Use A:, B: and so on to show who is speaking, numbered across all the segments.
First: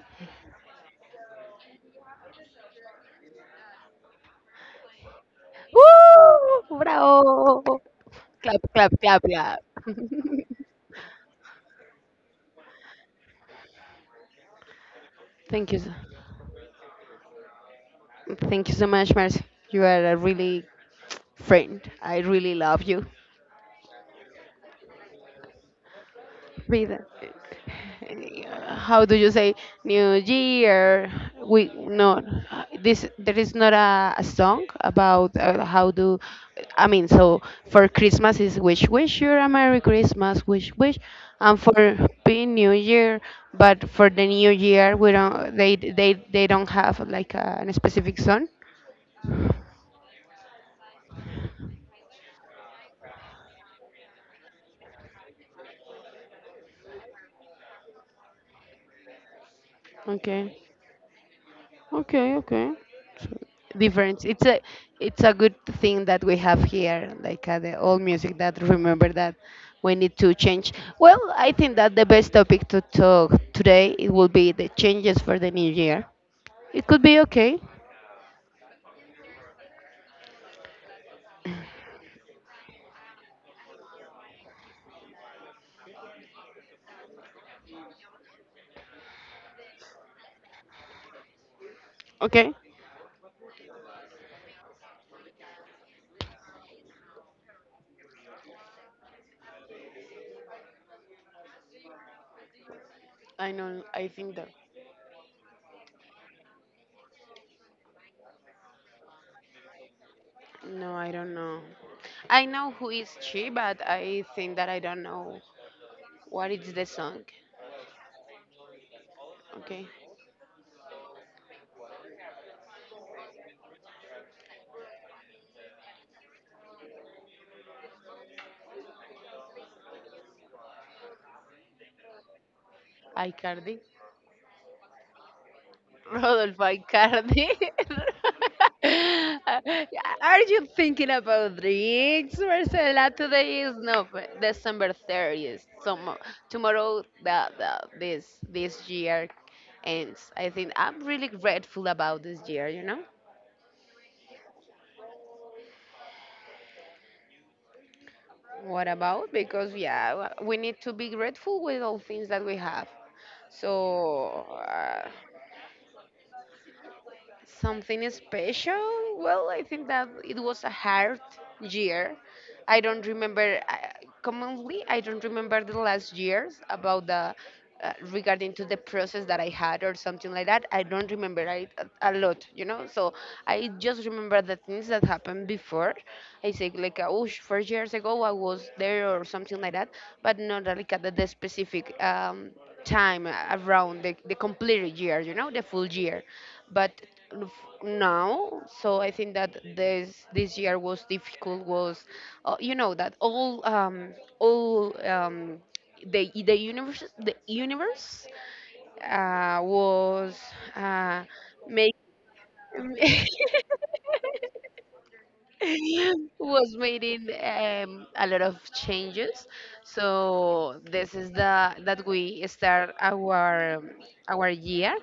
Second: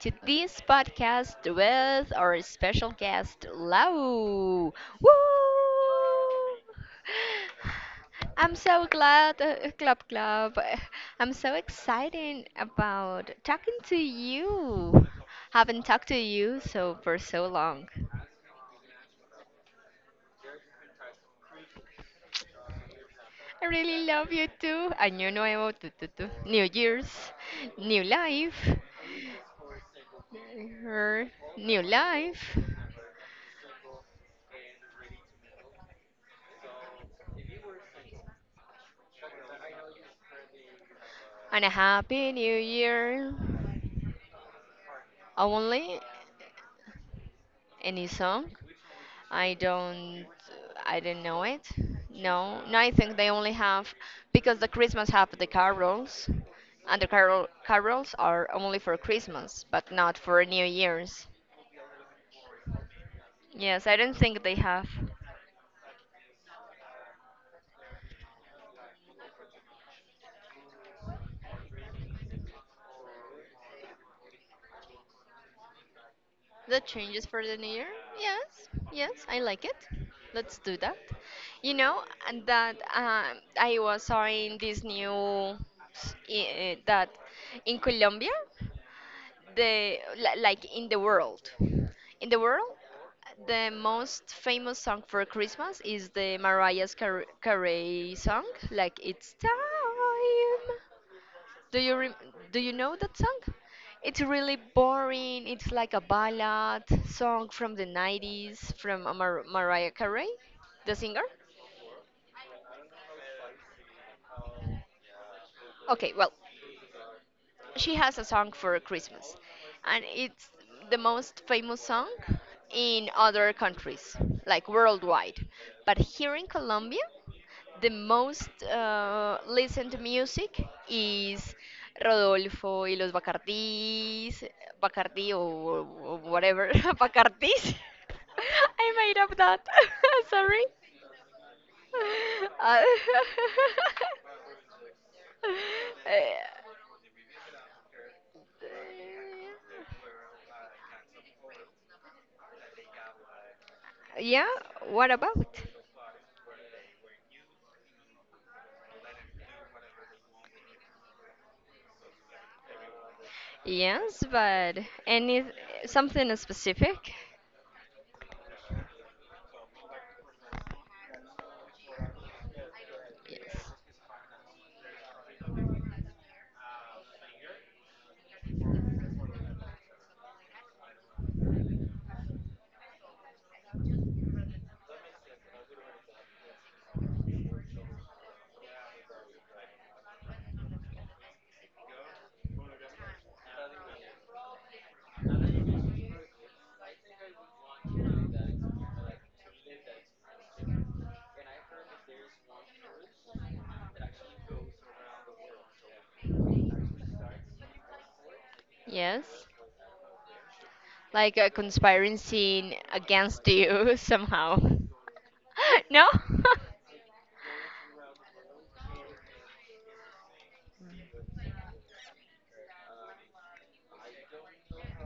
A: to this podcast with our special guest, Lau. Woo!
B: Woo! Bravo!
A: I'm
B: Clap,
A: so
B: clap, clap,
A: glad,
B: clap.
A: club club. I'm so excited about talking to you.
B: Thank you.
A: Haven't talked to you so for so long.
B: Thank you so much, Marcy. You are a really friend. I really love you.
A: I really love you too. Año nuevo, tu. New
B: With
A: Year's, new life,
B: how do you say New Year?
A: her
B: We
A: new
B: no,
A: life,
B: this there is not a song about how do. I mean, so for Christmas is wish you a Merry Christmas, and
A: and a
B: for
A: happy
B: being
A: new
B: New Year,
A: year.
B: but for the New Year we don't they
A: Only
B: they they don't have like a
A: any
B: specific song.
A: song. I don't, I don't know it. No, no. I think they only have because the Christmas have the carols, and the carols are only for Christmas, but not for
B: Okay.
A: New Year's.
B: Okay, okay. So
A: Yes, I don't
B: different.
A: think they have.
B: It's a good thing that we have here, like the old music that remember that we need to change. Well, I think that the best topic to talk today it will be the changes for the new year.
A: The
B: It could be
A: changes for the
B: okay.
A: new year? Yes, yes, I like it. Let's do that. You know and that I was in this new s- I- eh, that in Colombia, like in the
B: Okay.
A: world, the most famous song for Christmas is the Carey song, like it's time. Do you rem do you know that song?
B: I know. I
A: It's
B: think that.
A: really boring. It's like a ballad song from the 90s from Mariah Carey, the
B: No, I
A: singer.
B: don't know. I know who is she, but I think that I don't know
A: Okay, well,
B: what is the song.
A: she has a song for Christmas,
B: Okay.
A: and it's the most famous song in other countries, like worldwide. But here in Colombia, the most listened music is Rodolfo y los
B: Icardi.
A: Bacardís, Bacardí or
B: Rodolfo
A: whatever,
B: Icardi.
A: Bacardís. I made up that.
B: Are
A: Sorry.
B: you thinking about leagues,
A: Uh,
B: Marcela? Today is no December 30th. Tomorrow the this year ends. I think I'm really grateful about this year, you know?
A: yeah, what about?
B: What about? Because yeah, we need to be grateful with all things that we have.
A: Yes,
B: So
A: but
B: uh,
A: any something specific?
B: something special? Well, I think that it was a hard year. I don't remember
A: Yes.
B: commonly. I don't remember the last years about the regarding to the process that I had or something like that. I don't remember it a lot. So I just remember the things that happened before. I say like 4 years ago I was there or something like that, but not like at the specific time around the complete year, the full year. But f- now, so I think that this year was difficult, was you know that all the universe
A: Yes.
B: was uh
A: Like a
B: make
A: conspiracy against you somehow. No?
B: was making a lot of changes. So this is the that we start our year,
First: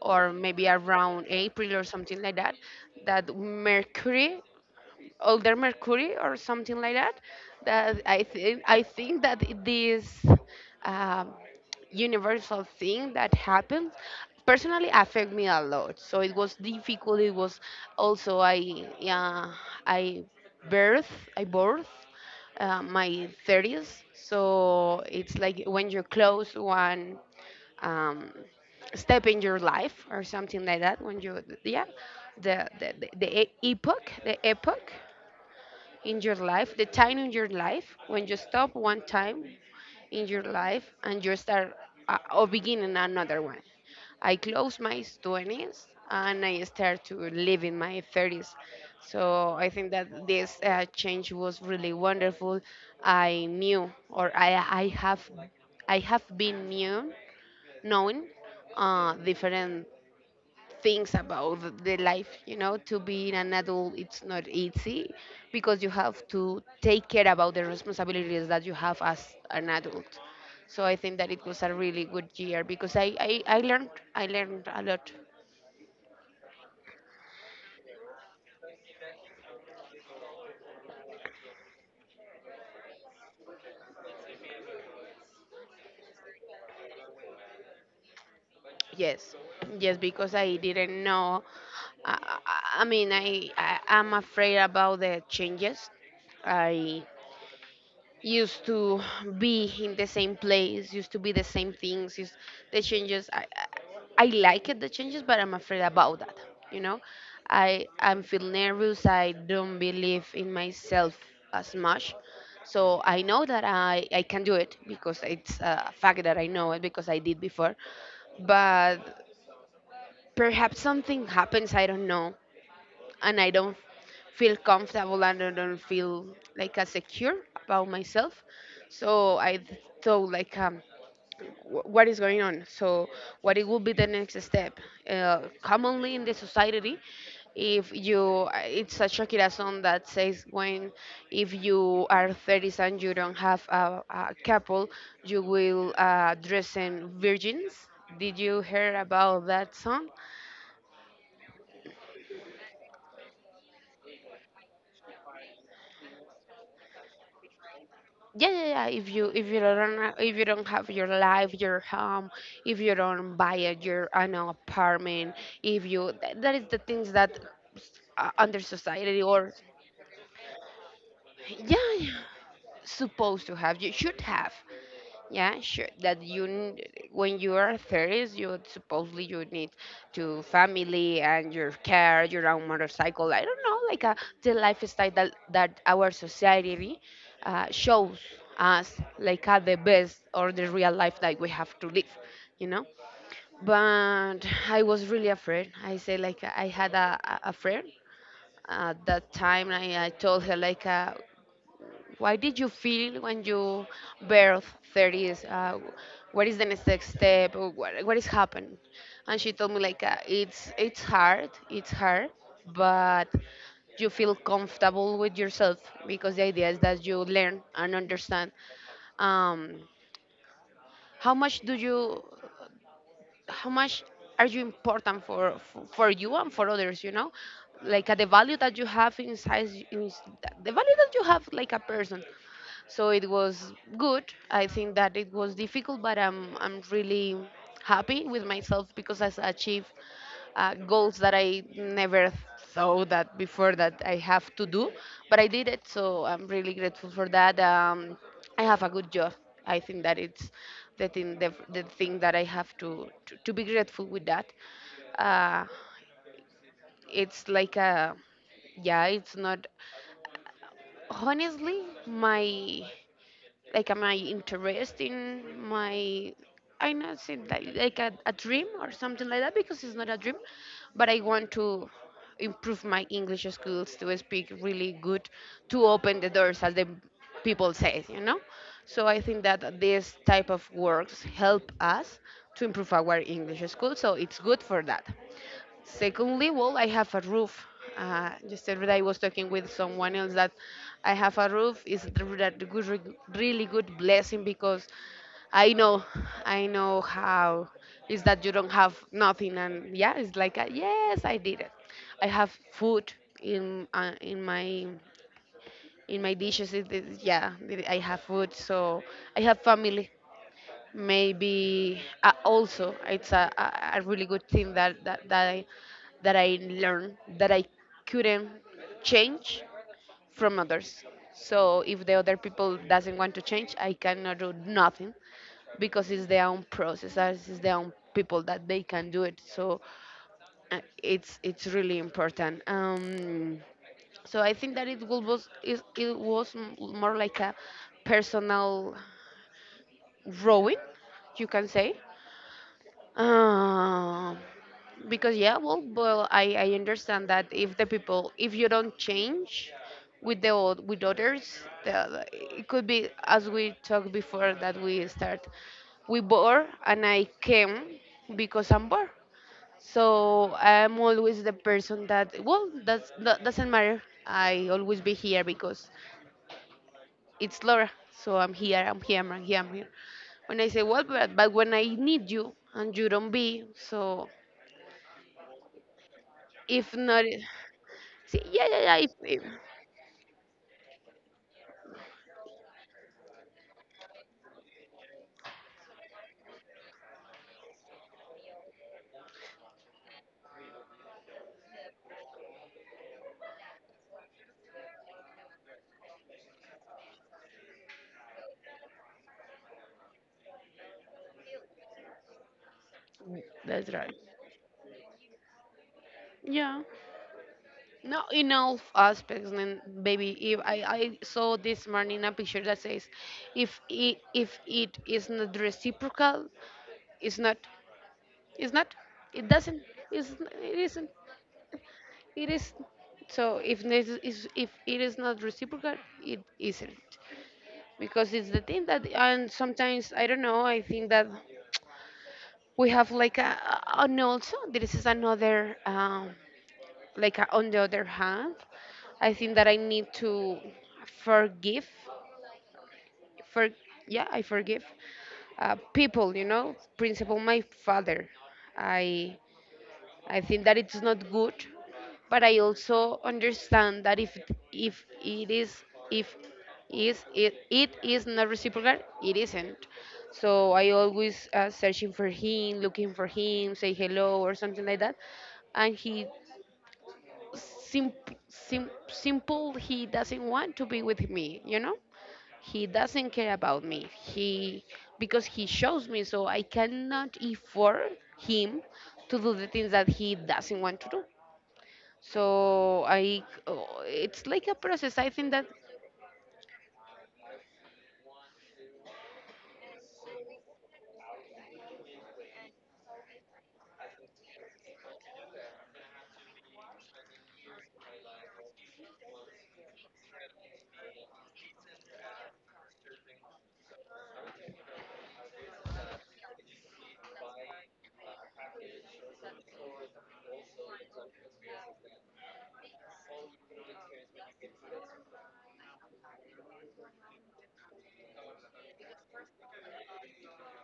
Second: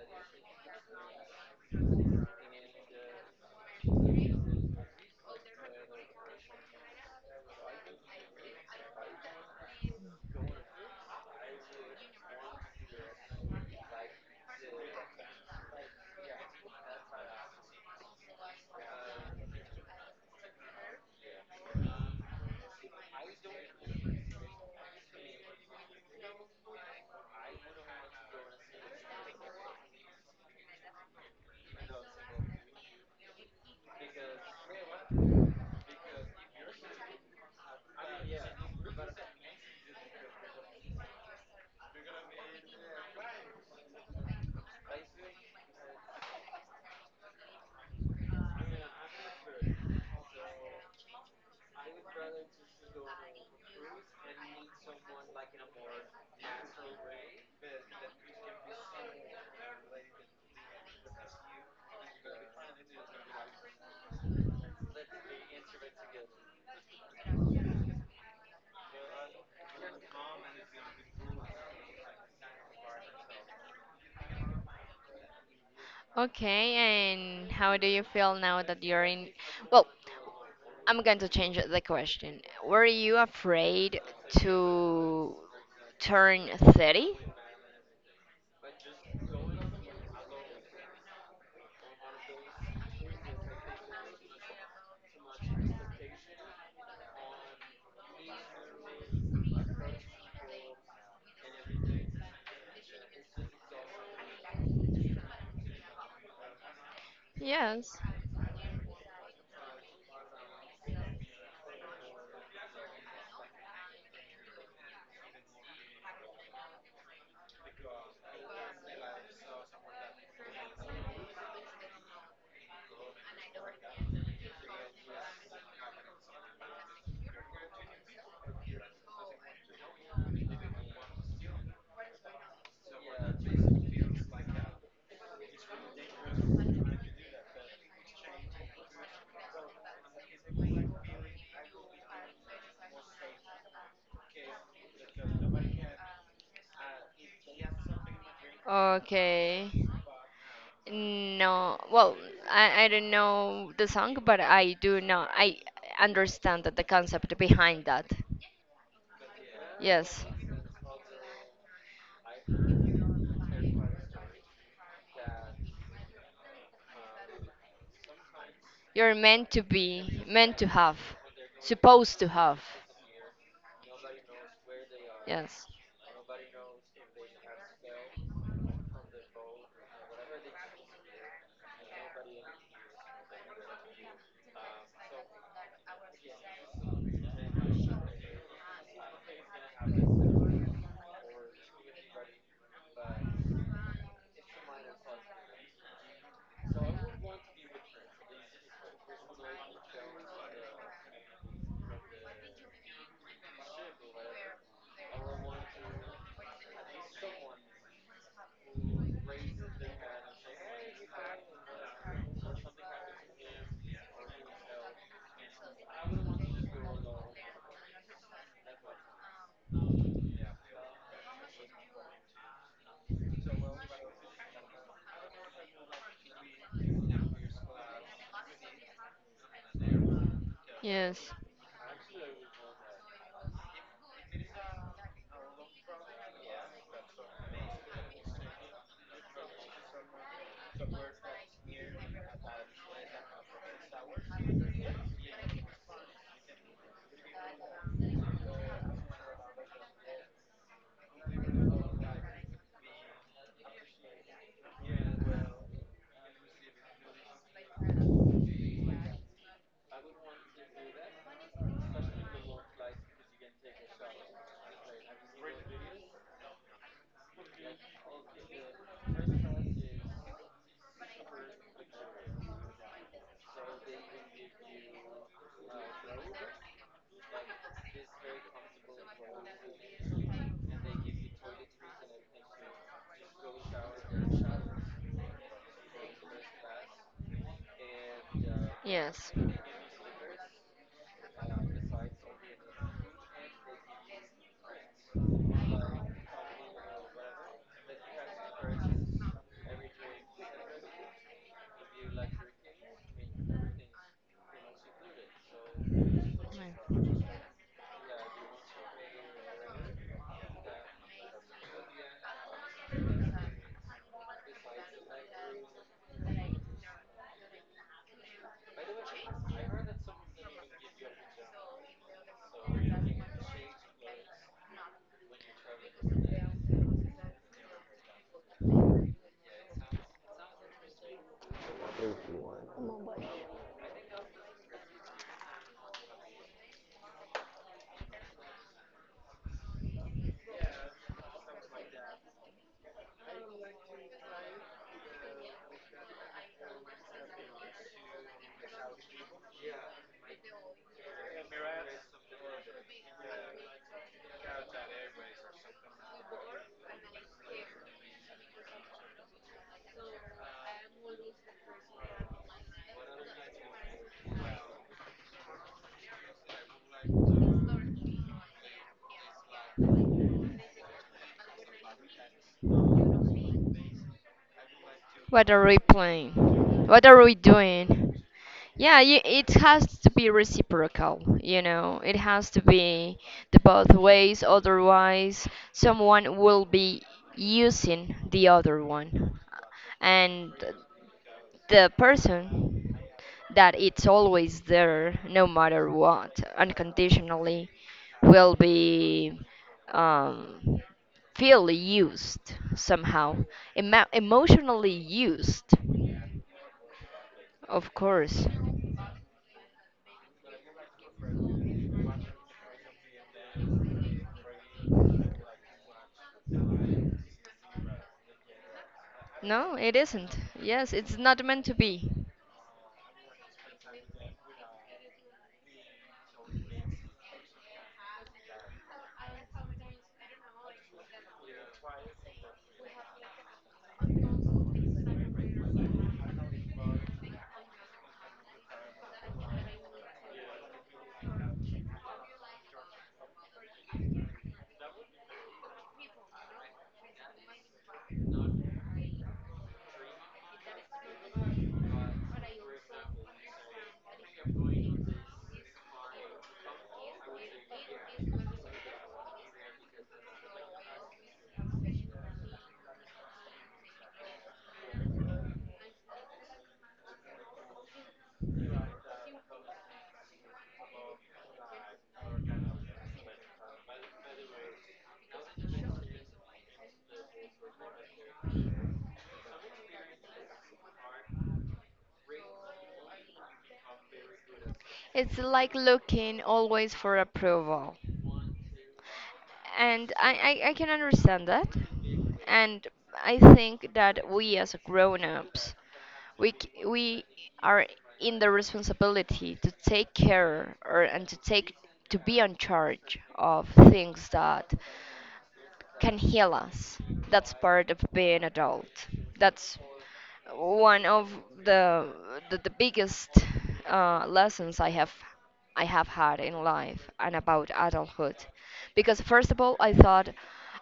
B: or maybe around April or something like that. That mercury older Mercury or something like that. That I think that this um, universal thing that happens personally affect me a lot. So it was difficult. It was also I, yeah, I birth I birth, my thirties. So it's like when you close one, um, step in your life or something like that. When you, yeah, the epoch in your life, the time in your life when you stop one time in your life and you start, or begin in another one. I close my 20s and I start to live in my 30s. So I think that this change was really wonderful. I knew or I have been new knowing different things about the life to being an adult. It's not easy because you have to take care about the responsibilities that you have as an adult. So I think that it was a really good year because I learned a lot.
A: Okay, and how do you feel now that you're in? Well, I'm going to change the question. Were you afraid to turn 30?
B: Yes, yes, because I didn't know. I mean, I'm afraid about the changes. I used to be in the same place, used to be the same things. Used, the changes, I like it, the changes, but I'm afraid about that. You know, I
A: Yes.
B: I'm feel nervous. I don't believe in myself as much. So I know that I can do it because it's a fact that I know it because I did before. But perhaps something happens, I don't know, and I don't feel comfortable and I don't feel like as secure about myself. So I thought like, what is going on? So what it would be the next step? Commonly, in the society, if you it's a Shakira song that says, when if you are 30s and you don't have a couple, you will, dress in virgins. Did you hear about
A: Okay.
B: that song?
A: No. Well, I don't know the song, but I do know. I understand that the concept behind that.
B: Yeah, yeah, yeah, if you if you don't
A: Yes.
B: if you don't have your life, your home, if you don't buy a your an apartment. If you that is the things that, under
A: You're
B: society,
A: meant
B: or
A: to be, meant to have,
B: yeah, yeah,
A: supposed to have.
B: supposed to have, you should have, yeah,
A: Yes.
B: sure. That you, when you are 30s, you, supposedly, you need to family and your car, your own motorcycle. I don't know, like a, the lifestyle that our society, shows us like, the best or the real life that we have to live, you know. But I was really afraid. I say like I had a friend at that time. I told her like, why did you feel when you birth 30s? What is the next step? Or what is happened? And she told me like, it's hard, it's hard, but you feel comfortable with yourself because the idea is that you learn and understand, um, how much do you how much are you important, for you and for others, like, the value that you have inside. ins- the value that
A: Yes,
B: you have like a person. So it was good. I think that it was difficult, but I'm really happy with myself because I achieved, goals that I never thought that before that I have to do, but I did it. So I'm really grateful for that. I have a good job. I think that it's the thing that I have to be grateful with that. uh, it's like a, yeah, it's not, honestly, my, like, am I interested in my, I not saying that like a dream or something like that, because it's not a dream. But I want to improve my English skills to speak really good, to open the doors, as the people say. So I think that this type of works help us to improve our English skills, so it's good for that. Secondly, well, I have a roof. Just yesterday I was
A: yes.
B: talking with someone else that I have a roof is a good, really good blessing because I know, I know how is that you don't have nothing, and yeah, it's like yes, I did it. I have food in, in my dishes. It is, yeah, I have food. So I have family. Maybe, also, it's a really good thing that, that I learned that I couldn't change from others. So if the other people doesn't want to change, I cannot do nothing because it's their own process, as it's their own people that they can do it. So, it's really important. So I think that it will was it was, more like a personal growing, you can say. Um, because yeah, well, I understand that if the people, if you don't change with the old, with others, it could be, as we talked before, that we start. We bored, and I came because I'm bored. So I'm always the person that, well, that doesn't matter. I always be here because it's Laura. So I'm here, I'm here, I'm here, I'm here. When I say, well, but when I need you and you don't be, so,
A: What are we playing?
B: if
A: What
B: not.
A: are we doing?
B: See, yeah, yeah, yeah.
A: Yeah, you,
B: If,
A: it has to be reciprocal, you know. It has to be the both ways, otherwise, someone will be using the other one. And the person that it's always there, no matter what, unconditionally, will be um, feel used somehow.
B: mm, that's right.
A: Emotionally used.
B: Yeah.
A: Of
B: No,
A: course.
B: in all aspects, and baby, if I saw this morning a picture that says, if it is not reciprocal, it's not, it's not, it
A: No,
B: doesn't,
A: it isn't.
B: it
A: Yes,
B: isn't,
A: it's not meant to be.
B: it is. So if it is not reciprocal, it isn't, because it's the thing that, and sometimes I don't know, I think that we have like no, also this is another. Like, on the other hand, I think that I need to forgive for, yeah, I forgive, people, principal my father. I i think that it's not good, but I also understand that if, it is, if is it, it is not reciprocal, it isn't. So I always, searching for him, looking for him, say hello or something like that, and he, simple, he doesn't want to be with me. He doesn't care about me. He Because he shows me, so I cannot afford him to do the things that he doesn't want to do. So I oh, it's like a process, I
A: It's
B: think that.
A: like looking always for approval. And I can understand that. And I think that we as grown-ups, we are in the responsibility to take care or and to take to be in charge of things that can heal us. That's part of being adult. That's one of the the biggest lessons I have had in life and about adulthood. Because first of all, I thought.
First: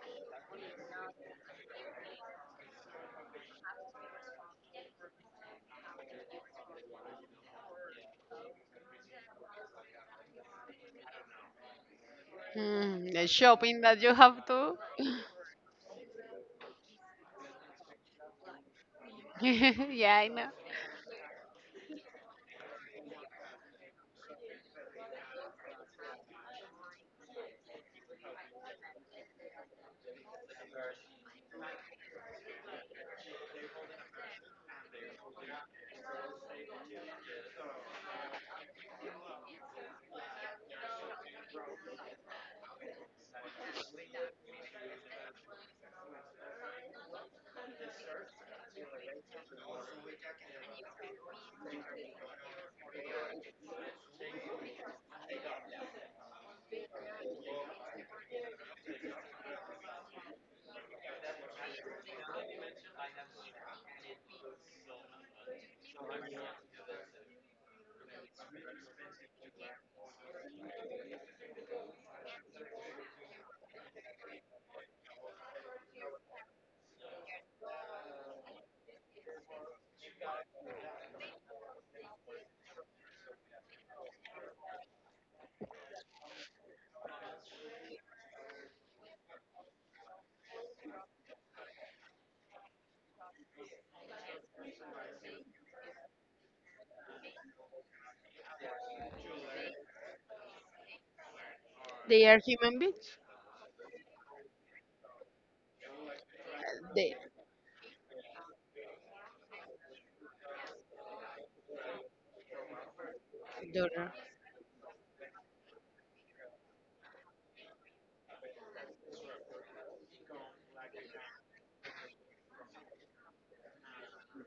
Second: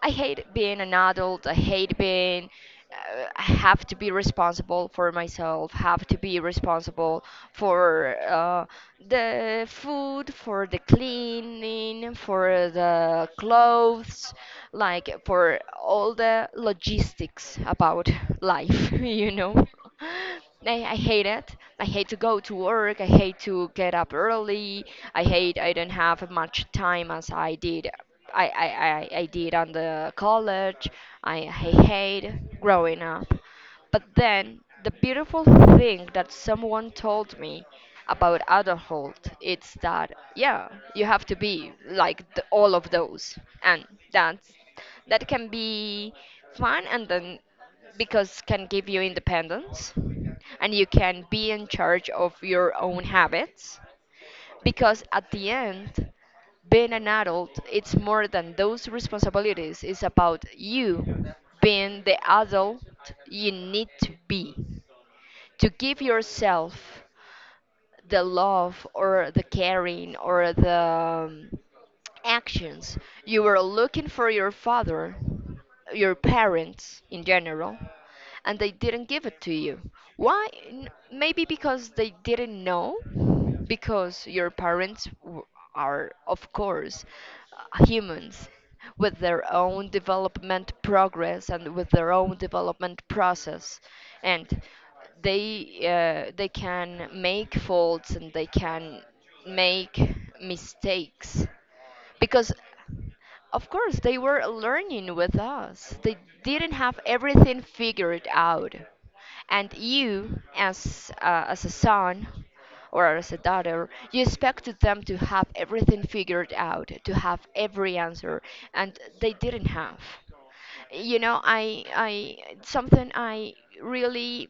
A: I hate being an adult. I hate being. I have to be responsible for myself. Have to be responsible for the food, for the cleaning, for
B: Mm, the
A: the
B: shopping that you
A: clothes,
B: have to.
A: like for all the logistics about life. You know.
B: Yeah, I know.
A: I hate it. I hate to go to work. I hate to get up early. I hate I don't have much time as I did. I did on the college. I hate growing up. But then the beautiful thing that someone told me about adulthood it's that yeah you have to be like the, all of those and that's that can be fun and then because can give you independence and you can be in charge of your own habits because at the end being an adult it's more than those responsibilities it's about you being the adult you need to be to give yourself the love or the caring or the actions you were looking for your father your parents in general and they didn't give it to you why maybe because they didn't know because your parents are of course humans with their own development progress and with their own development process and they can make faults and they can make mistakes
B: They are
A: because
B: human beings.
A: of course they were learning with us they didn't have
B: The
A: everything figured out and you as a son or as a daughter
B: daughter.
A: you expected them to have everything figured out to have every answer and they didn't have you know i something I really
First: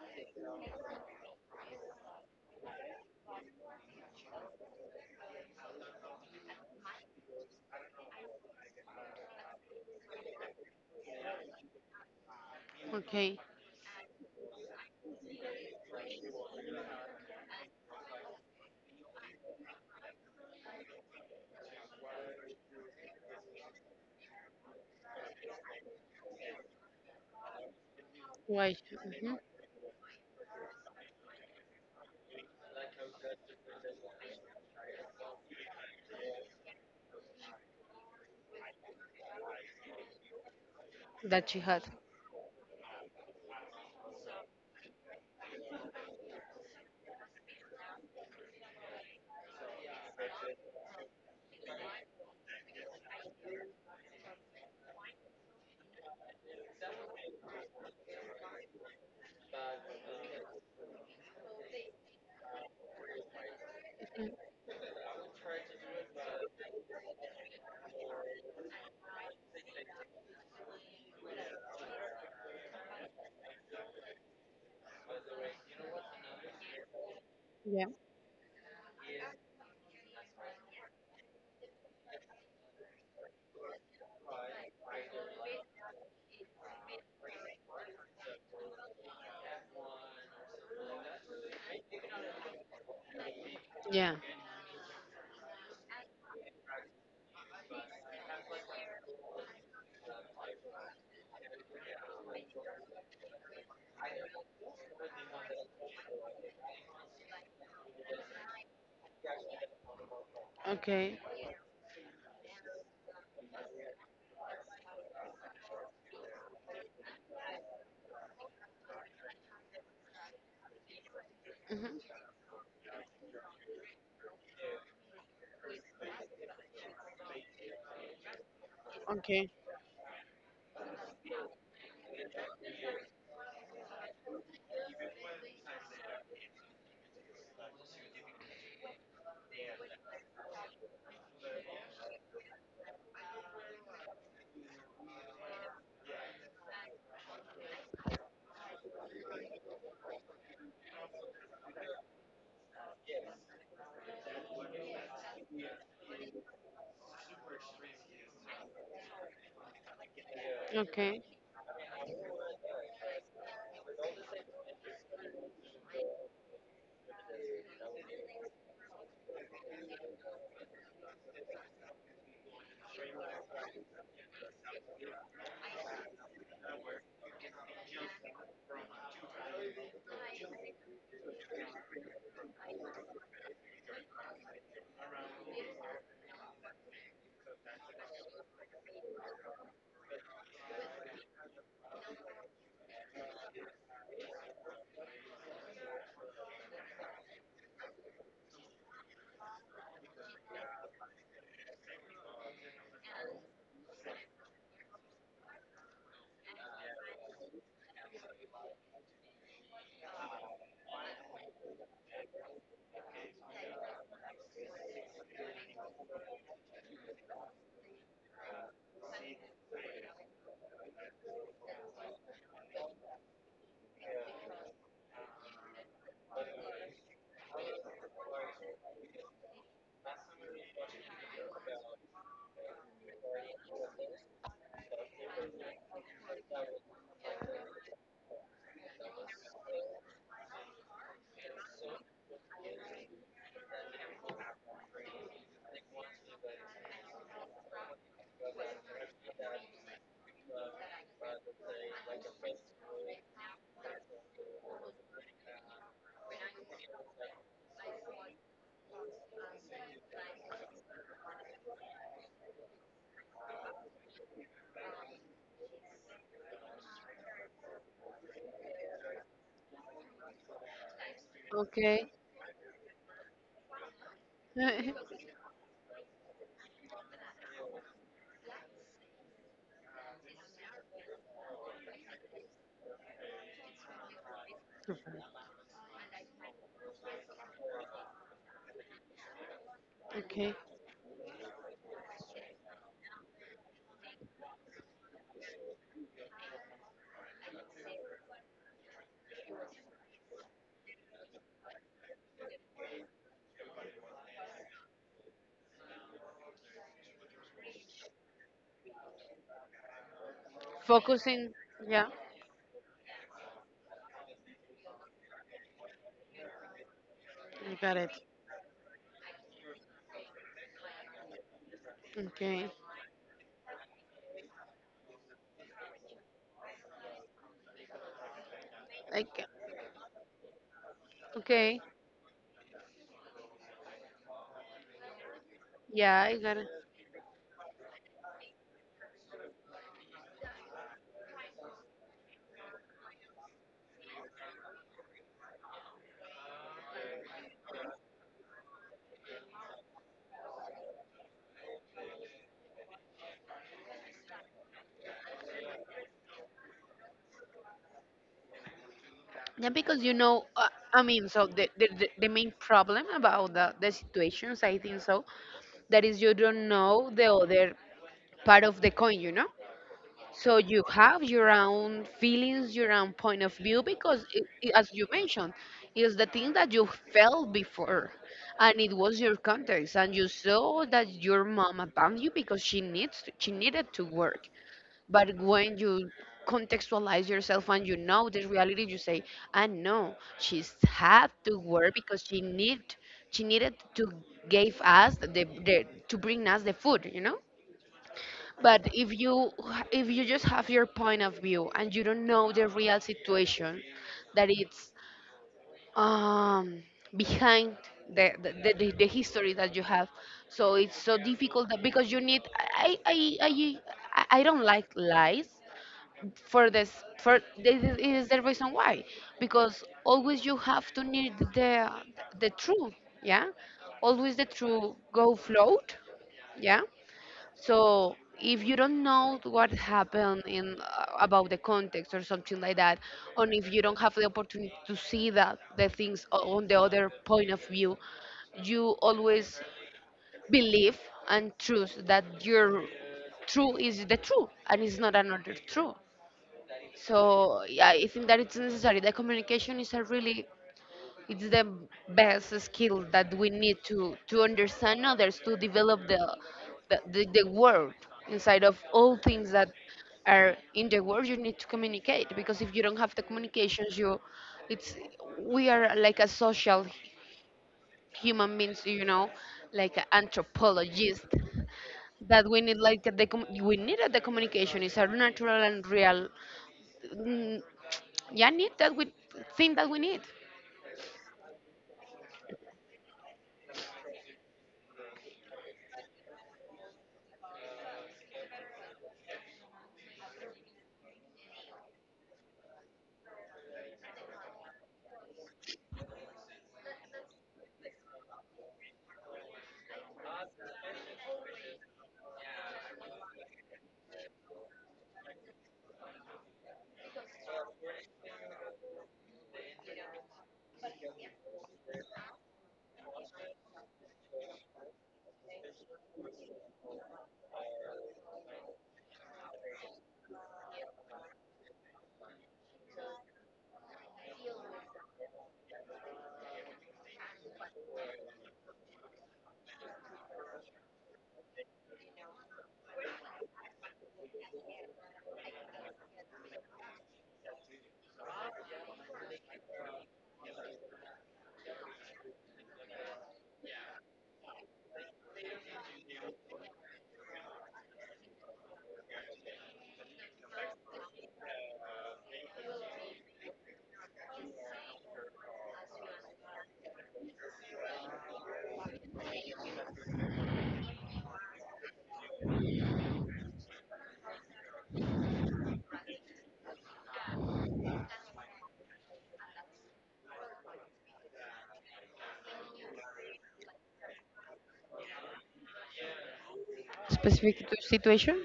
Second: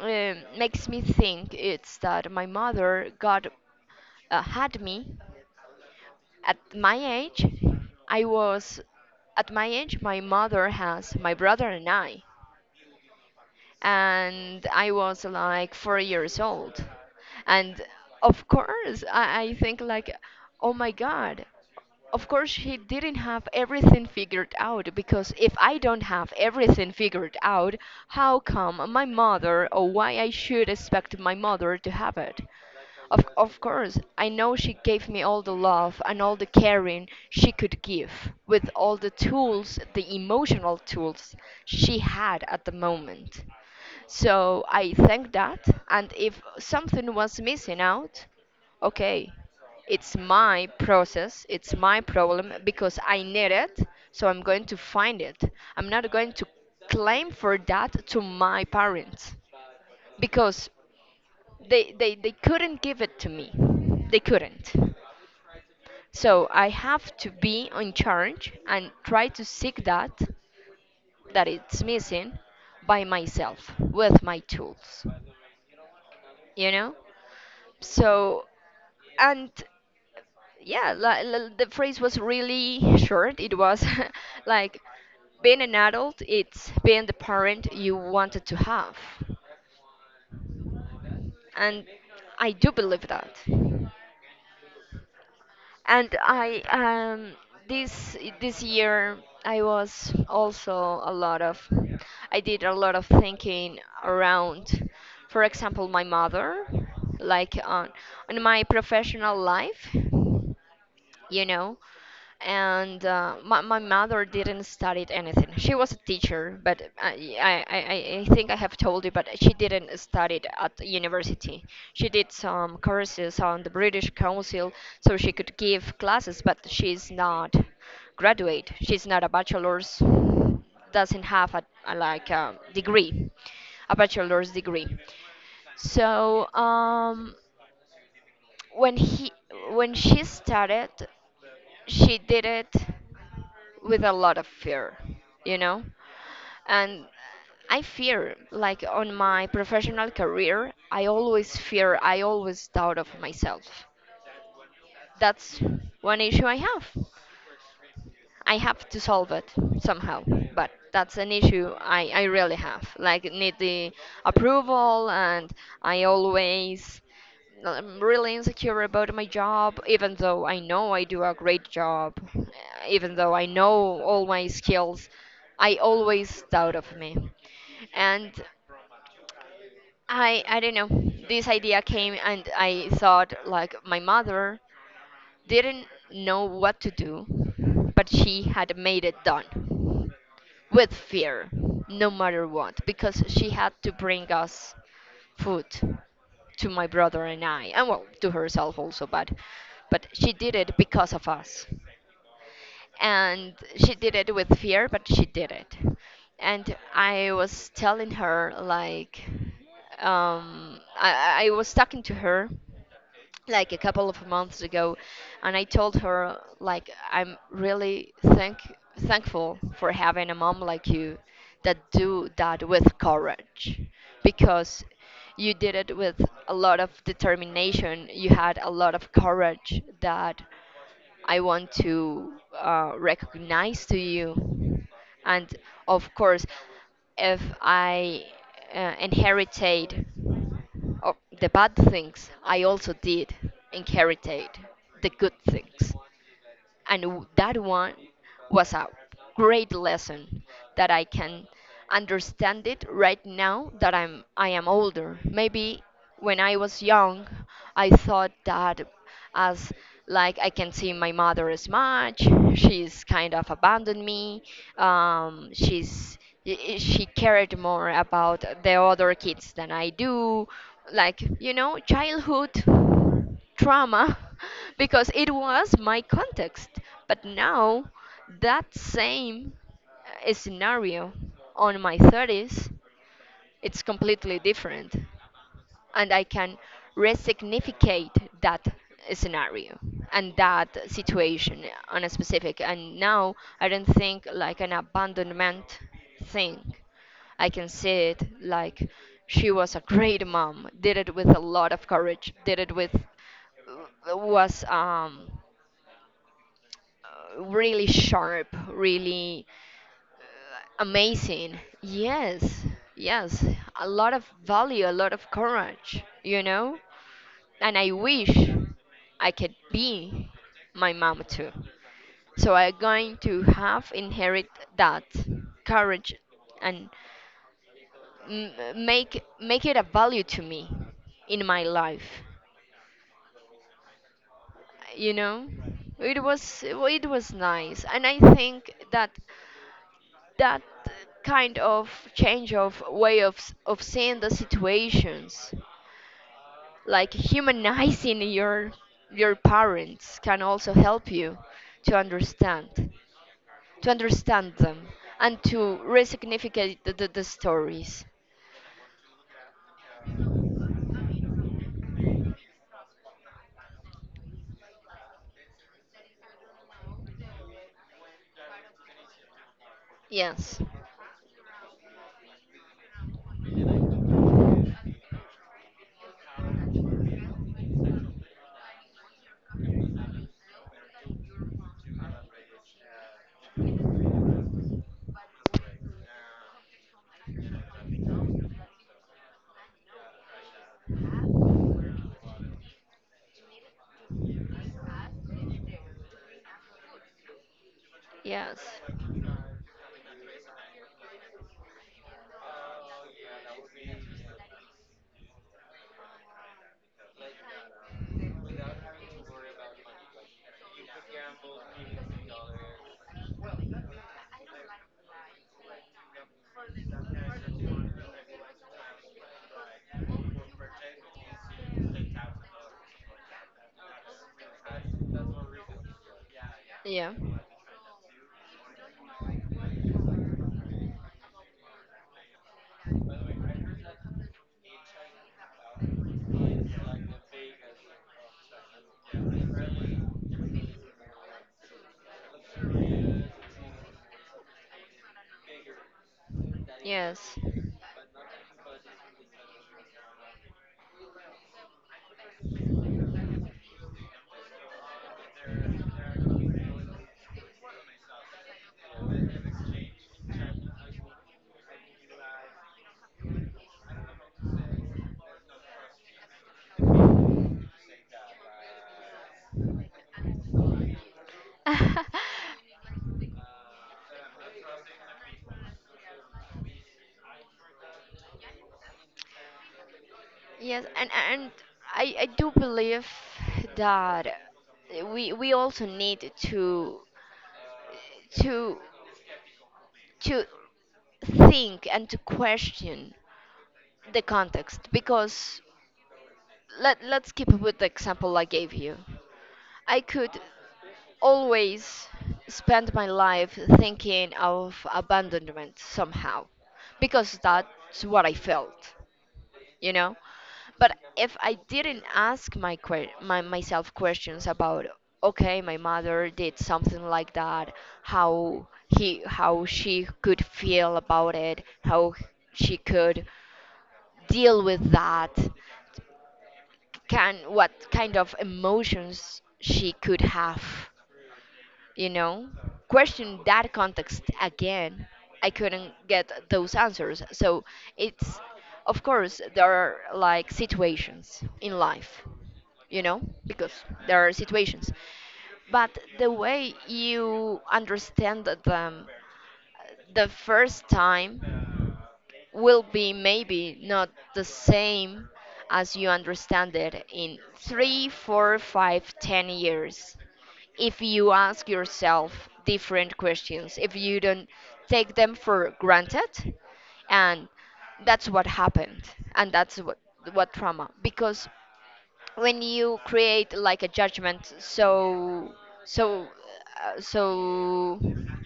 A: makes me think it's that my mother got had me at my age I was at my age my mother has my brother
B: Okay.
A: and I was like 4 years old. And of course, I think like, oh my God, of course she didn't have everything figured out because if I don't have everything figured out, how come
B: Why?
A: my
B: Mhm.
A: mother or why I should expect my mother to have it? Of course, I know she gave me all the love and all the caring she could give, with all the tools, the emotional tools
B: That she had.
A: she had at the moment. So I thank that, and if something was missing out, okay, it's my process, it's my problem because I need it, so I'm going to find it. I'm not going to claim for that to my parents because they they couldn't give it to me they
B: Mhm.
A: couldn't so I have to be in charge and try to seek that that it's missing by myself with my tools you know
B: Yeah,
A: so and yeah the phrase was really short it was like being an adult it's being the parent you wanted to have and I do believe that
B: yeah.
A: and I this this year I was also a lot of I did a lot of thinking around for example my mother like on my professional life
B: Okay.
A: you know and my mother didn't study anything she was a teacher but I think I have told you but she didn't study at university
B: Mhm.
A: she did some courses on the british council so she could give classes but she's not graduate she's not a
B: Okay.
A: bachelor's doesn't have a like a degree a bachelor's degree so when he when she started, she did it with a lot of fear, you know? And I fear, like on my professional career, I always fear, I always doubt of myself. That's one issue I have. I have to solve it somehow. But that's
B: Okay.
A: an issue I really have. Like need the approval, and I always I'm really insecure about my job, even though I know I do a great job, even though I know all my skills. I always doubt of me, and I don't know. This idea came and I thought like my mother didn't know what to do, but she had made it done with fear, no matter what, because she had to bring us food to my brother and I, and well, to herself also, but she did it because of us and she did it with fear but she did it and I was telling her like I was talking to her like a couple of months ago and I told her like I'm really thankful for having a mom like you that do that with courage because you did it with a lot of determination you had a lot of courage that I want to recognize to you. And of course, if I inherited of the bad things, I also did inheritate the good things and that one was a great lesson that I can understand it right now that I am older. Maybe when I was young, I thought that as like I can see my mother as much. She's kind of abandoned me. She's she cared more about the other kids than I do. Like you know,
B: Okay.
A: childhood trauma because it was my context. But now, that same scenario on my 30s, it's completely different. And I can resignificate that scenario and
B: Okay.
A: that situation on a specific. And now I don't think like an abandonment thing. I can say it like she was a great mom, did it with a lot of courage, did it with was really sharp, really
B: Focusing.
A: amazing.
B: Yeah.
A: Yes, yes, a lot of value, a lot of courage, you know?
B: I
A: And I
B: got it.
A: wish I could be my mom too. So
B: Okay.
A: I'm going to have inherit that courage and make
B: Like.
A: make it a value to me in my
B: Okay.
A: life you know it
B: Yeah, I got
A: was
B: it.
A: well, it was nice and I think that that kind of change of way of of seeing the situations like humanizing your parents can also help you to understand to understand them and to resignificate the stories
B: Yeah, because so the main problem about the situations, I think so, that is you don't know the other part of the coin, you know. So
A: yes.
B: you have your own feelings, your own point of view, because as you mentioned, is the thing that you felt before, and it was your context, and you saw that your mom abandoned you because she needed to work. But when you contextualize yourself and you know the reality, you say, "I know she's had to work because she needed to give us the to bring us the food," you know.
A: Yes.
B: But if you just have your point of view and you don't know the real situation that it's um, behind the history that you have, so it's so difficult that because you need I I I I don't like lies for this for this is it is the reason why because always you have to need the truth, yeah, always the truth go float, yeah.
A: Yeah.
B: So if you don't know what happened in about the context or something like that, and if you don't have the opportunity to see that the things on the other point of view, you always believe and trust that your true is the true and it's not another true.
A: Yes.
B: So yeah, I think that it's necessary. The communication is a really it's the best skill that we need to understand others, to develop the world inside of all things that are in the world, you need to communicate because if you don't have the communications you it's we are like a social human beings, you know, like an anthropologist that we need the communication. It's a natural and real mm, yeah need that we think that we need
A: Yes, and I do believe that we also need to to think and to question the context because let's keep with the example I gave you. I could always spend my life thinking of abandonment somehow because that's what I felt, you know? But if I didn't ask my, que- my myself questions about, okay, my mother did something like that, how she could feel about it, how she could deal with that, can what kind of emotions she could have, you know? Question that context again. I couldn't get those answers. So it's, of course, there are, like, situations in life, you know, because there are situations. But the way you understand them the first time will be, maybe, not the same as you understand it in 3, 4, 5, 10 years, if you ask yourself different questions, if you don't take them for granted. And that's what happened, and that's what trauma. Because when you create, like, a judgment, so uh,
B: specific to
A: so
B: situation.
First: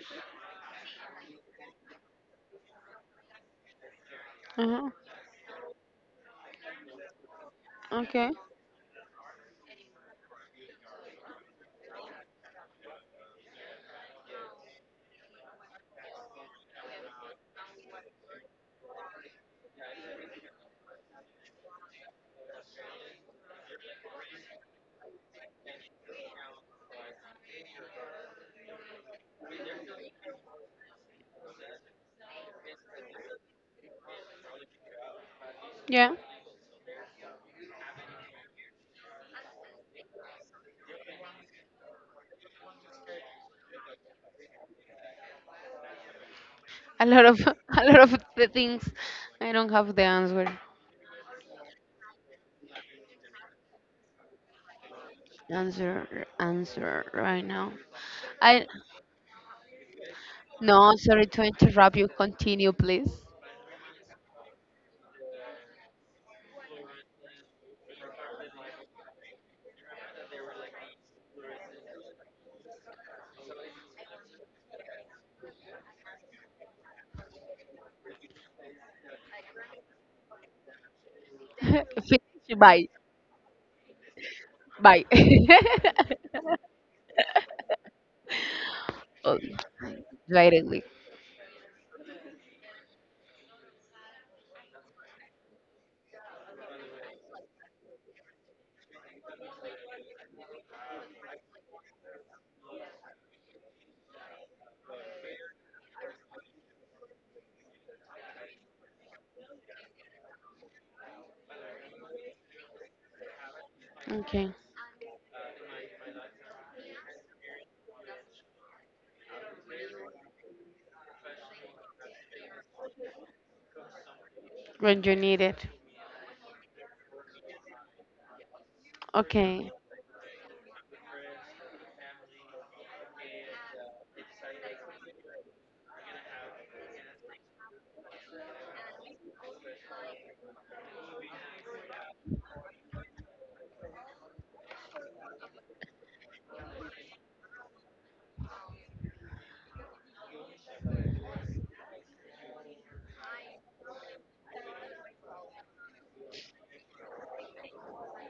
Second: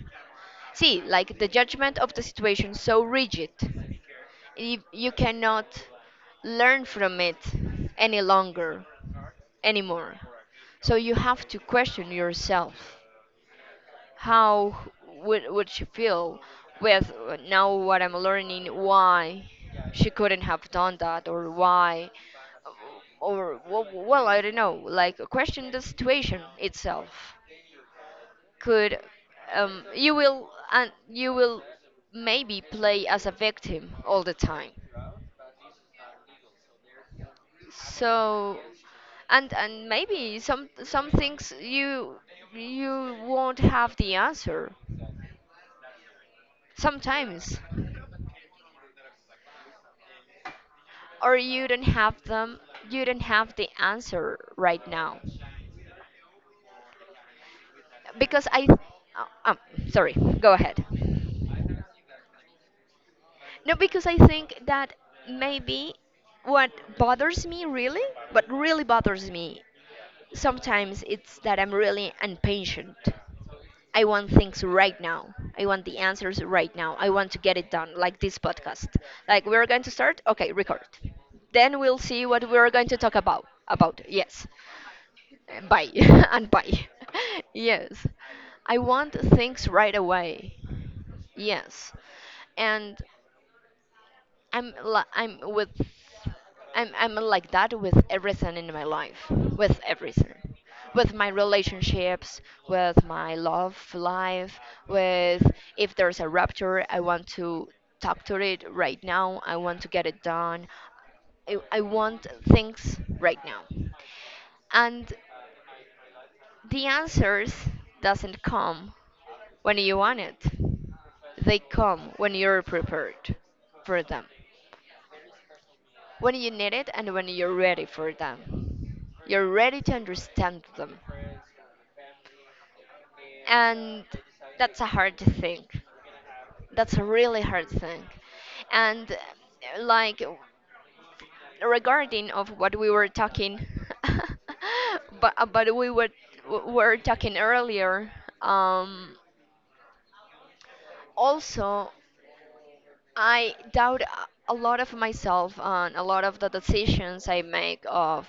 A: see, like, the judgment of the situation so rigid, if
B: Uh-huh.
A: you cannot learn from it any
B: Okay.
A: longer, anymore, so you have to question yourself. How would she feel with, now, what I'm learning, why she couldn't have done that, or why, or well, I don't know, like, question the situation itself. Could You will, maybe, play as a victim all the time.
B: Yeah.
A: So, and maybe some things you won't have the answer
B: A lot of
A: sometimes,
B: a lot of the things I don't have the answer
A: or you don't have them. You don't have the answer right now,
B: right now.
A: because
B: I
A: I. Oh, sorry. Go ahead.
B: No, sorry to interrupt you. Continue, please.
A: No, because I think that, maybe, what bothers me, really, what really bothers me sometimes, it's that I'm really impatient. I want things right now. I want the answers right now. I want to get it done, like this podcast. Like, we're going to start, okay, record. Then we'll see what
B: Finish.
A: we're
B: Bye.
A: going to talk about. About, yes,
B: Bye.
A: bye and bye. Yes, I want
B: Oh,
A: things right away.
B: directly.
A: Yes, and I'm li- I'm with I'm like that with everything in my life, with everything, with my relationships, with my love life, with if there's a rupture, I want to talk to it right now. I want to get it done. I want things right now,
B: Okay.
A: and the answers doesn't come when you want it. They come when you're prepared for them,
B: When you need it.
A: when you need it, and when you're ready for them. You're
B: Okay.
A: ready to understand them. And that's a hard thing. That's a really hard thing. And, like, regarding of what we were talking, but we were talking earlier, um also, I doubt a lot of myself on a lot of the decisions I make of,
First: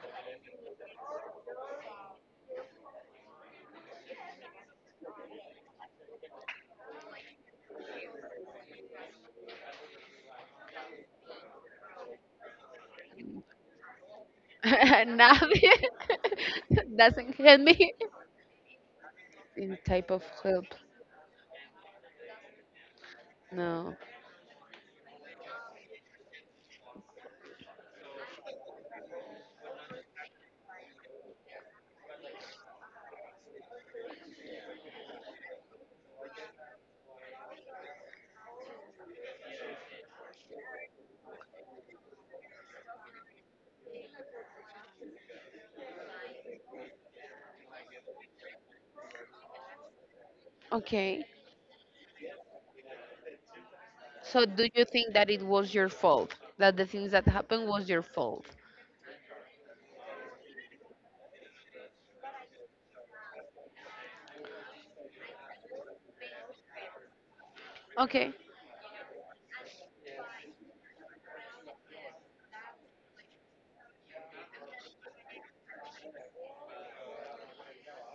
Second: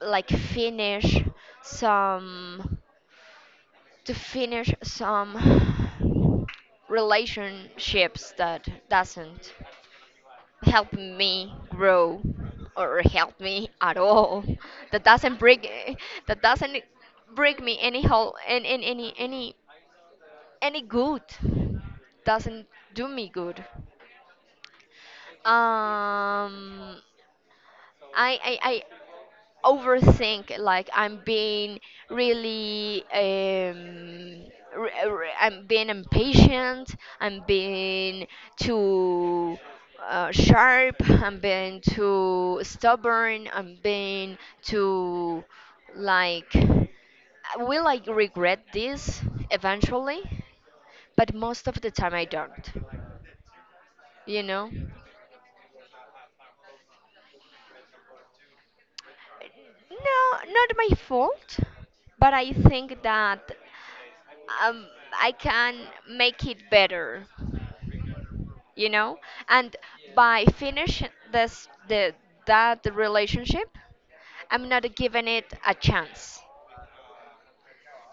A: like, finish some to finish some relationships that doesn't help me grow, or help me at all, that doesn't
B: Nothing.
A: bring that doesn't
B: Doesn't
A: bring
B: help
A: me
B: me.
A: any whole and any any any
B: In type of help.
A: any good, doesn't do me good.
B: No.
A: um I, I, I overthink, like, I'm being really, I'm being impatient, I'm being too, sharp, I'm being too stubborn, I'm being too, like, will I regret this eventually?
B: Okay.
A: But most of the time I don't you
B: So do
A: know
B: you think that it was your fault? That the things that happened was your fault?
A: No, not my fault, but I think that, um, I can make it better,
B: Okay.
A: you know? And by finishing this the that relationship, I'm not giving it a chance,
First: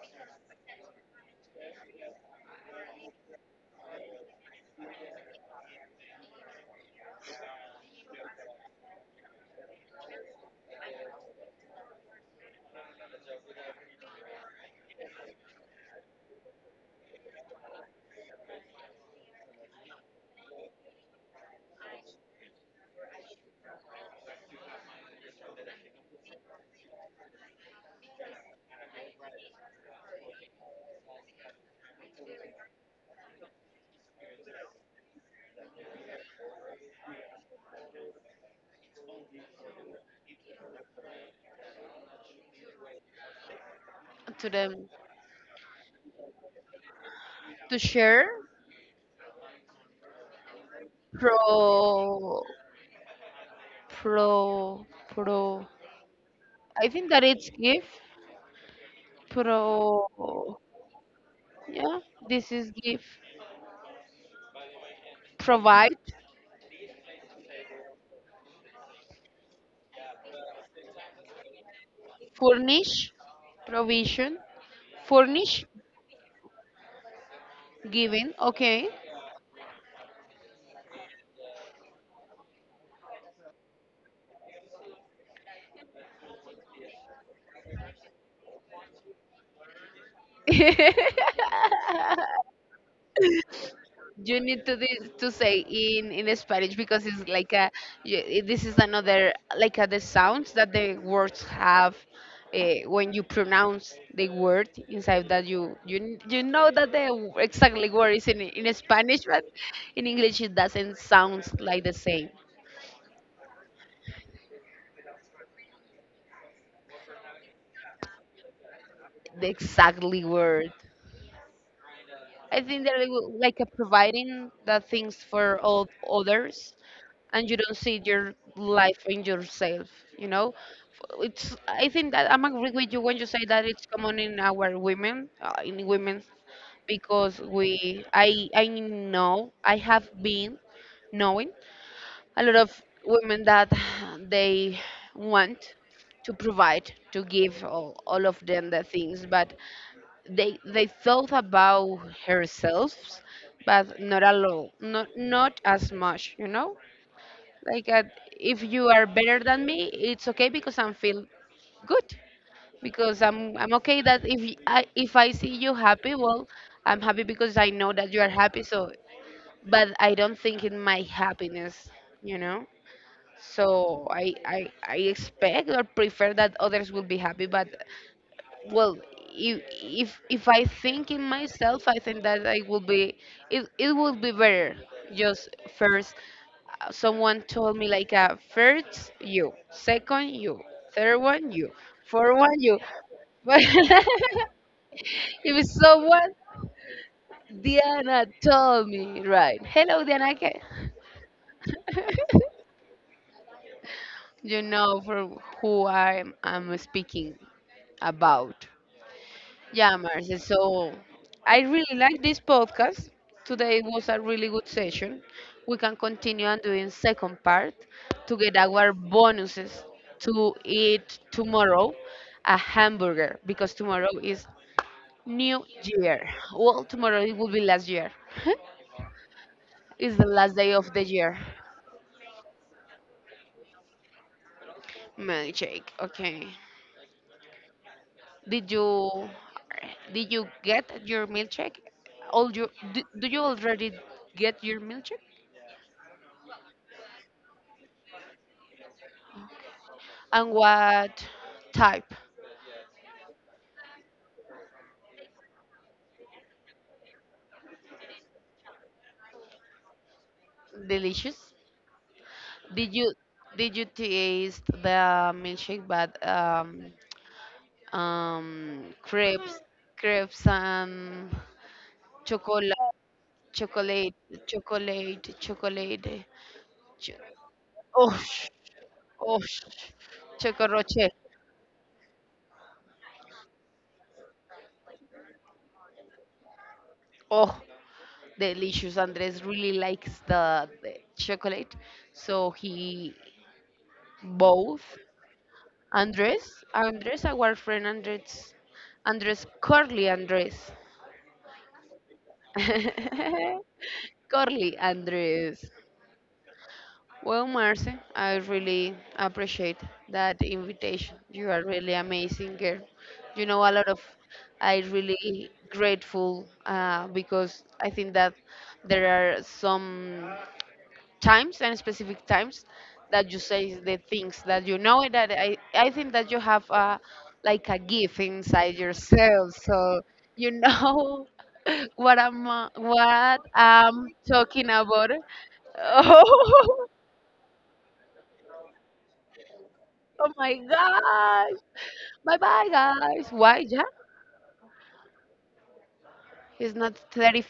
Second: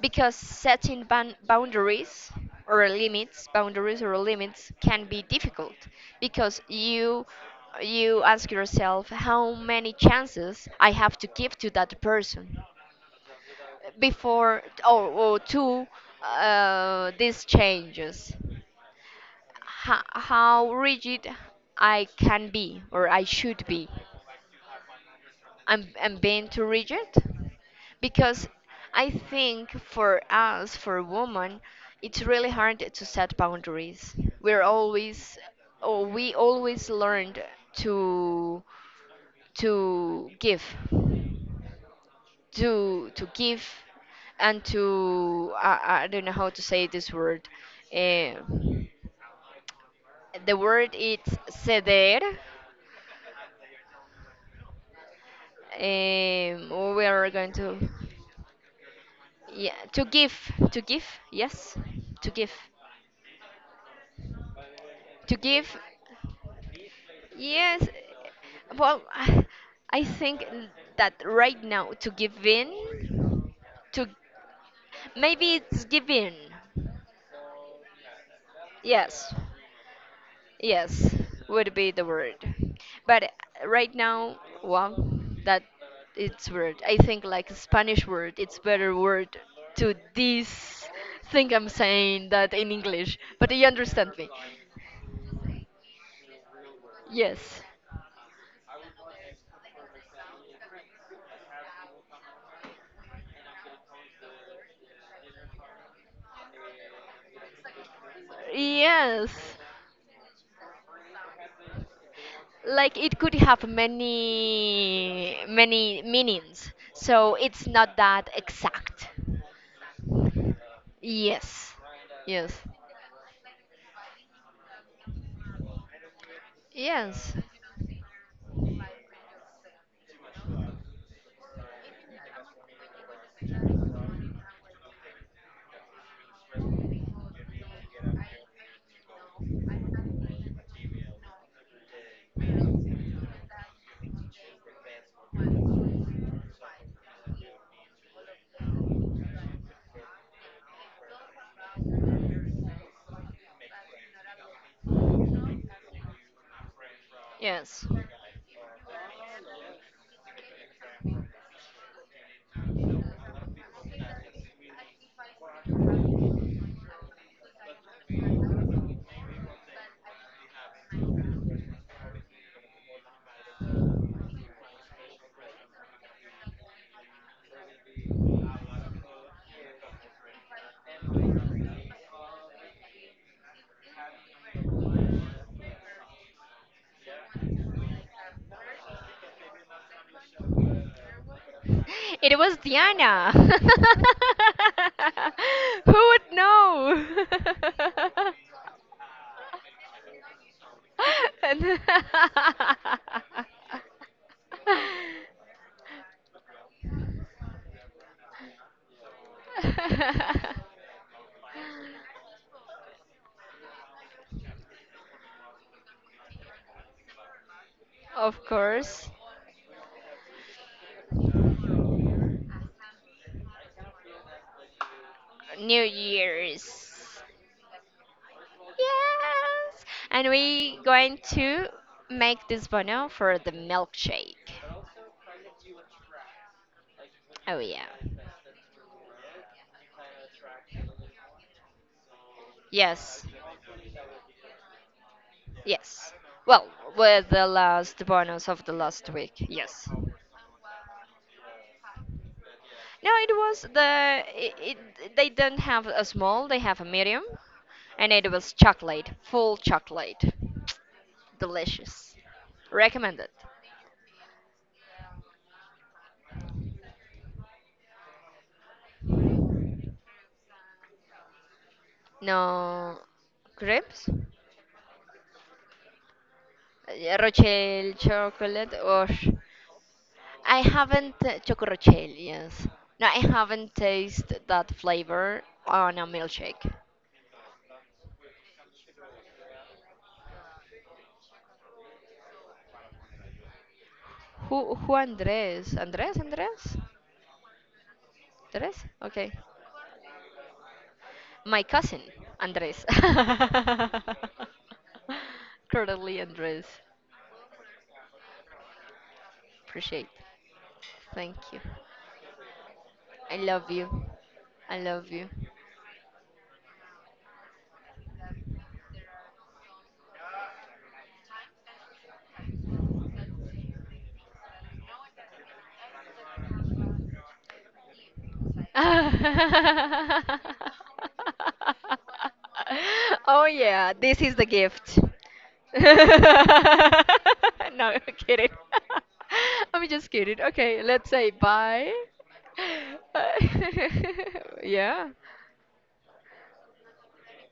A: because setting boundaries or limits, can be difficult, because you ask yourself how many chances I have to give to that person before, or to, these changes, how rigid I can be or I should be. I'm being too rigid, because I think for us, for women, it's really hard to set boundaries. We're always, or we always learned to give, to give,
B: To
A: and
B: them
A: I don't know how to say this word.
B: to share.
A: Eh, the word is
B: pro
A: ceder.
B: pro pro I
A: We
B: think that
A: are going
B: it's
A: to.
B: give,
A: Yeah, to give,
B: pro
A: to give, yes,
B: yeah,
A: to give,
B: this is give,
A: to give,
B: provide,
A: yes. Well, I think that, right now, to give in
B: furnish,
A: to,
B: provision,
A: maybe,
B: furnish,
A: it's giving.
B: giving, okay.
A: Yes, yes, would be the word. But right now, well, that, it's word, I think, like, Spanish word, it's better word to this thing I'm saying that in English, but you understand me.
B: You need to this to say in Spanish because it's like
A: Yes.
B: a this is another like the sounds that the words have when you pronounce the word inside that you know that the exactly word is in Spanish
A: Yes.
B: but in English it doesn't sound like the same,
A: Like, it could have many, many meanings. So it's not that exact.
B: the exactly word.
A: Yes. Yes.
B: I think they're like like, providing the things for all others,
A: Yes.
B: and you don't see your life in yourself. You know, it's. I think that I'm agree with you when you say that it's common in our women, in women, because we. I know I have been knowing a lot of women that they want to provide to give all of them the things but they thought about herself but not a lot not not as much, you know,
A: Yes.
B: like if you are better than me it's okay because I'm feel good because I'm okay that if I see you happy, well I'm happy because I know that you are happy, so but I don't think in my happiness, you know. So I expect or prefer that others will be happy but well if I think in myself I think that I will be it would be better, just first, someone told me like first you, second you, third one you,
A: It
B: fourth
A: was
B: one you.
A: Diana.
B: But
A: Who
B: if
A: would
B: someone,
A: know?
B: Diana told me, right? Hello Diana, okay?
A: And-
B: You know for who I'm speaking about. Yeah, Marce. So I really like this podcast. Today was a really good session. We can continue and doing second part to
A: Of
B: get our
A: course.
B: bonuses to eat tomorrow a hamburger because tomorrow is New
A: New
B: Year.
A: Year's.
B: Well, tomorrow it will be last year.
A: Yes,
B: It's the
A: and
B: last day
A: we
B: of the
A: going
B: year.
A: to make this bono for the milkshake.
B: Milkshake. Okay.
A: Oh yeah.
B: Did you did you get your milkshake? All you do,
A: Yes.
B: do you already get your milkshake?
A: Yes. Well, with the last bonus of the last week. Yes. No,
B: And what type?
A: it was they don't have a small, they have a medium, and it was chocolate, full chocolate.
B: Delicious.
A: Delicious.
B: Did you
A: Recommended.
B: did you taste the milkshake but crepes, crepes and chocolate,
A: No, crepes?
B: chocolate chocolate chocolate ch-
A: Rochelle
B: oh,
A: chocolate, or
B: oh,
A: I
B: choco roche.
A: haven't, Choco Rochelle, yes. No, I haven't tasted that flavor on a milkshake.
B: Oh, delicious. Andres really likes the chocolate, so he
A: Who,
B: both.
A: Andres? Andres?
B: Andres,
A: Andres?
B: Andres, our friend Andres,
A: Andres? Okay.
B: Andres Corley, Andres
A: My cousin, Andres.
B: Corley, Andres.
A: Currently Andres.
B: Well, Marce, I really appreciate
A: Appreciate.
B: that invitation.
A: Thank
B: You
A: you.
B: are really amazing girl.
A: I
B: You know
A: love
B: a
A: you.
B: lot of.
A: I
B: I
A: love you.
B: really grateful because I think that there are some. Times and specific times that you say the things that you know that I think that you have a like a gift inside yourself, so you know what
A: Oh yeah,
B: I'm
A: this is the
B: talking
A: gift. No,
B: about. Oh,
A: I'm kidding. I'm just
B: oh
A: kidding.
B: my
A: Okay, let's say
B: gosh,
A: bye.
B: bye bye guys, why, yeah,
A: Yeah.
B: he's not 30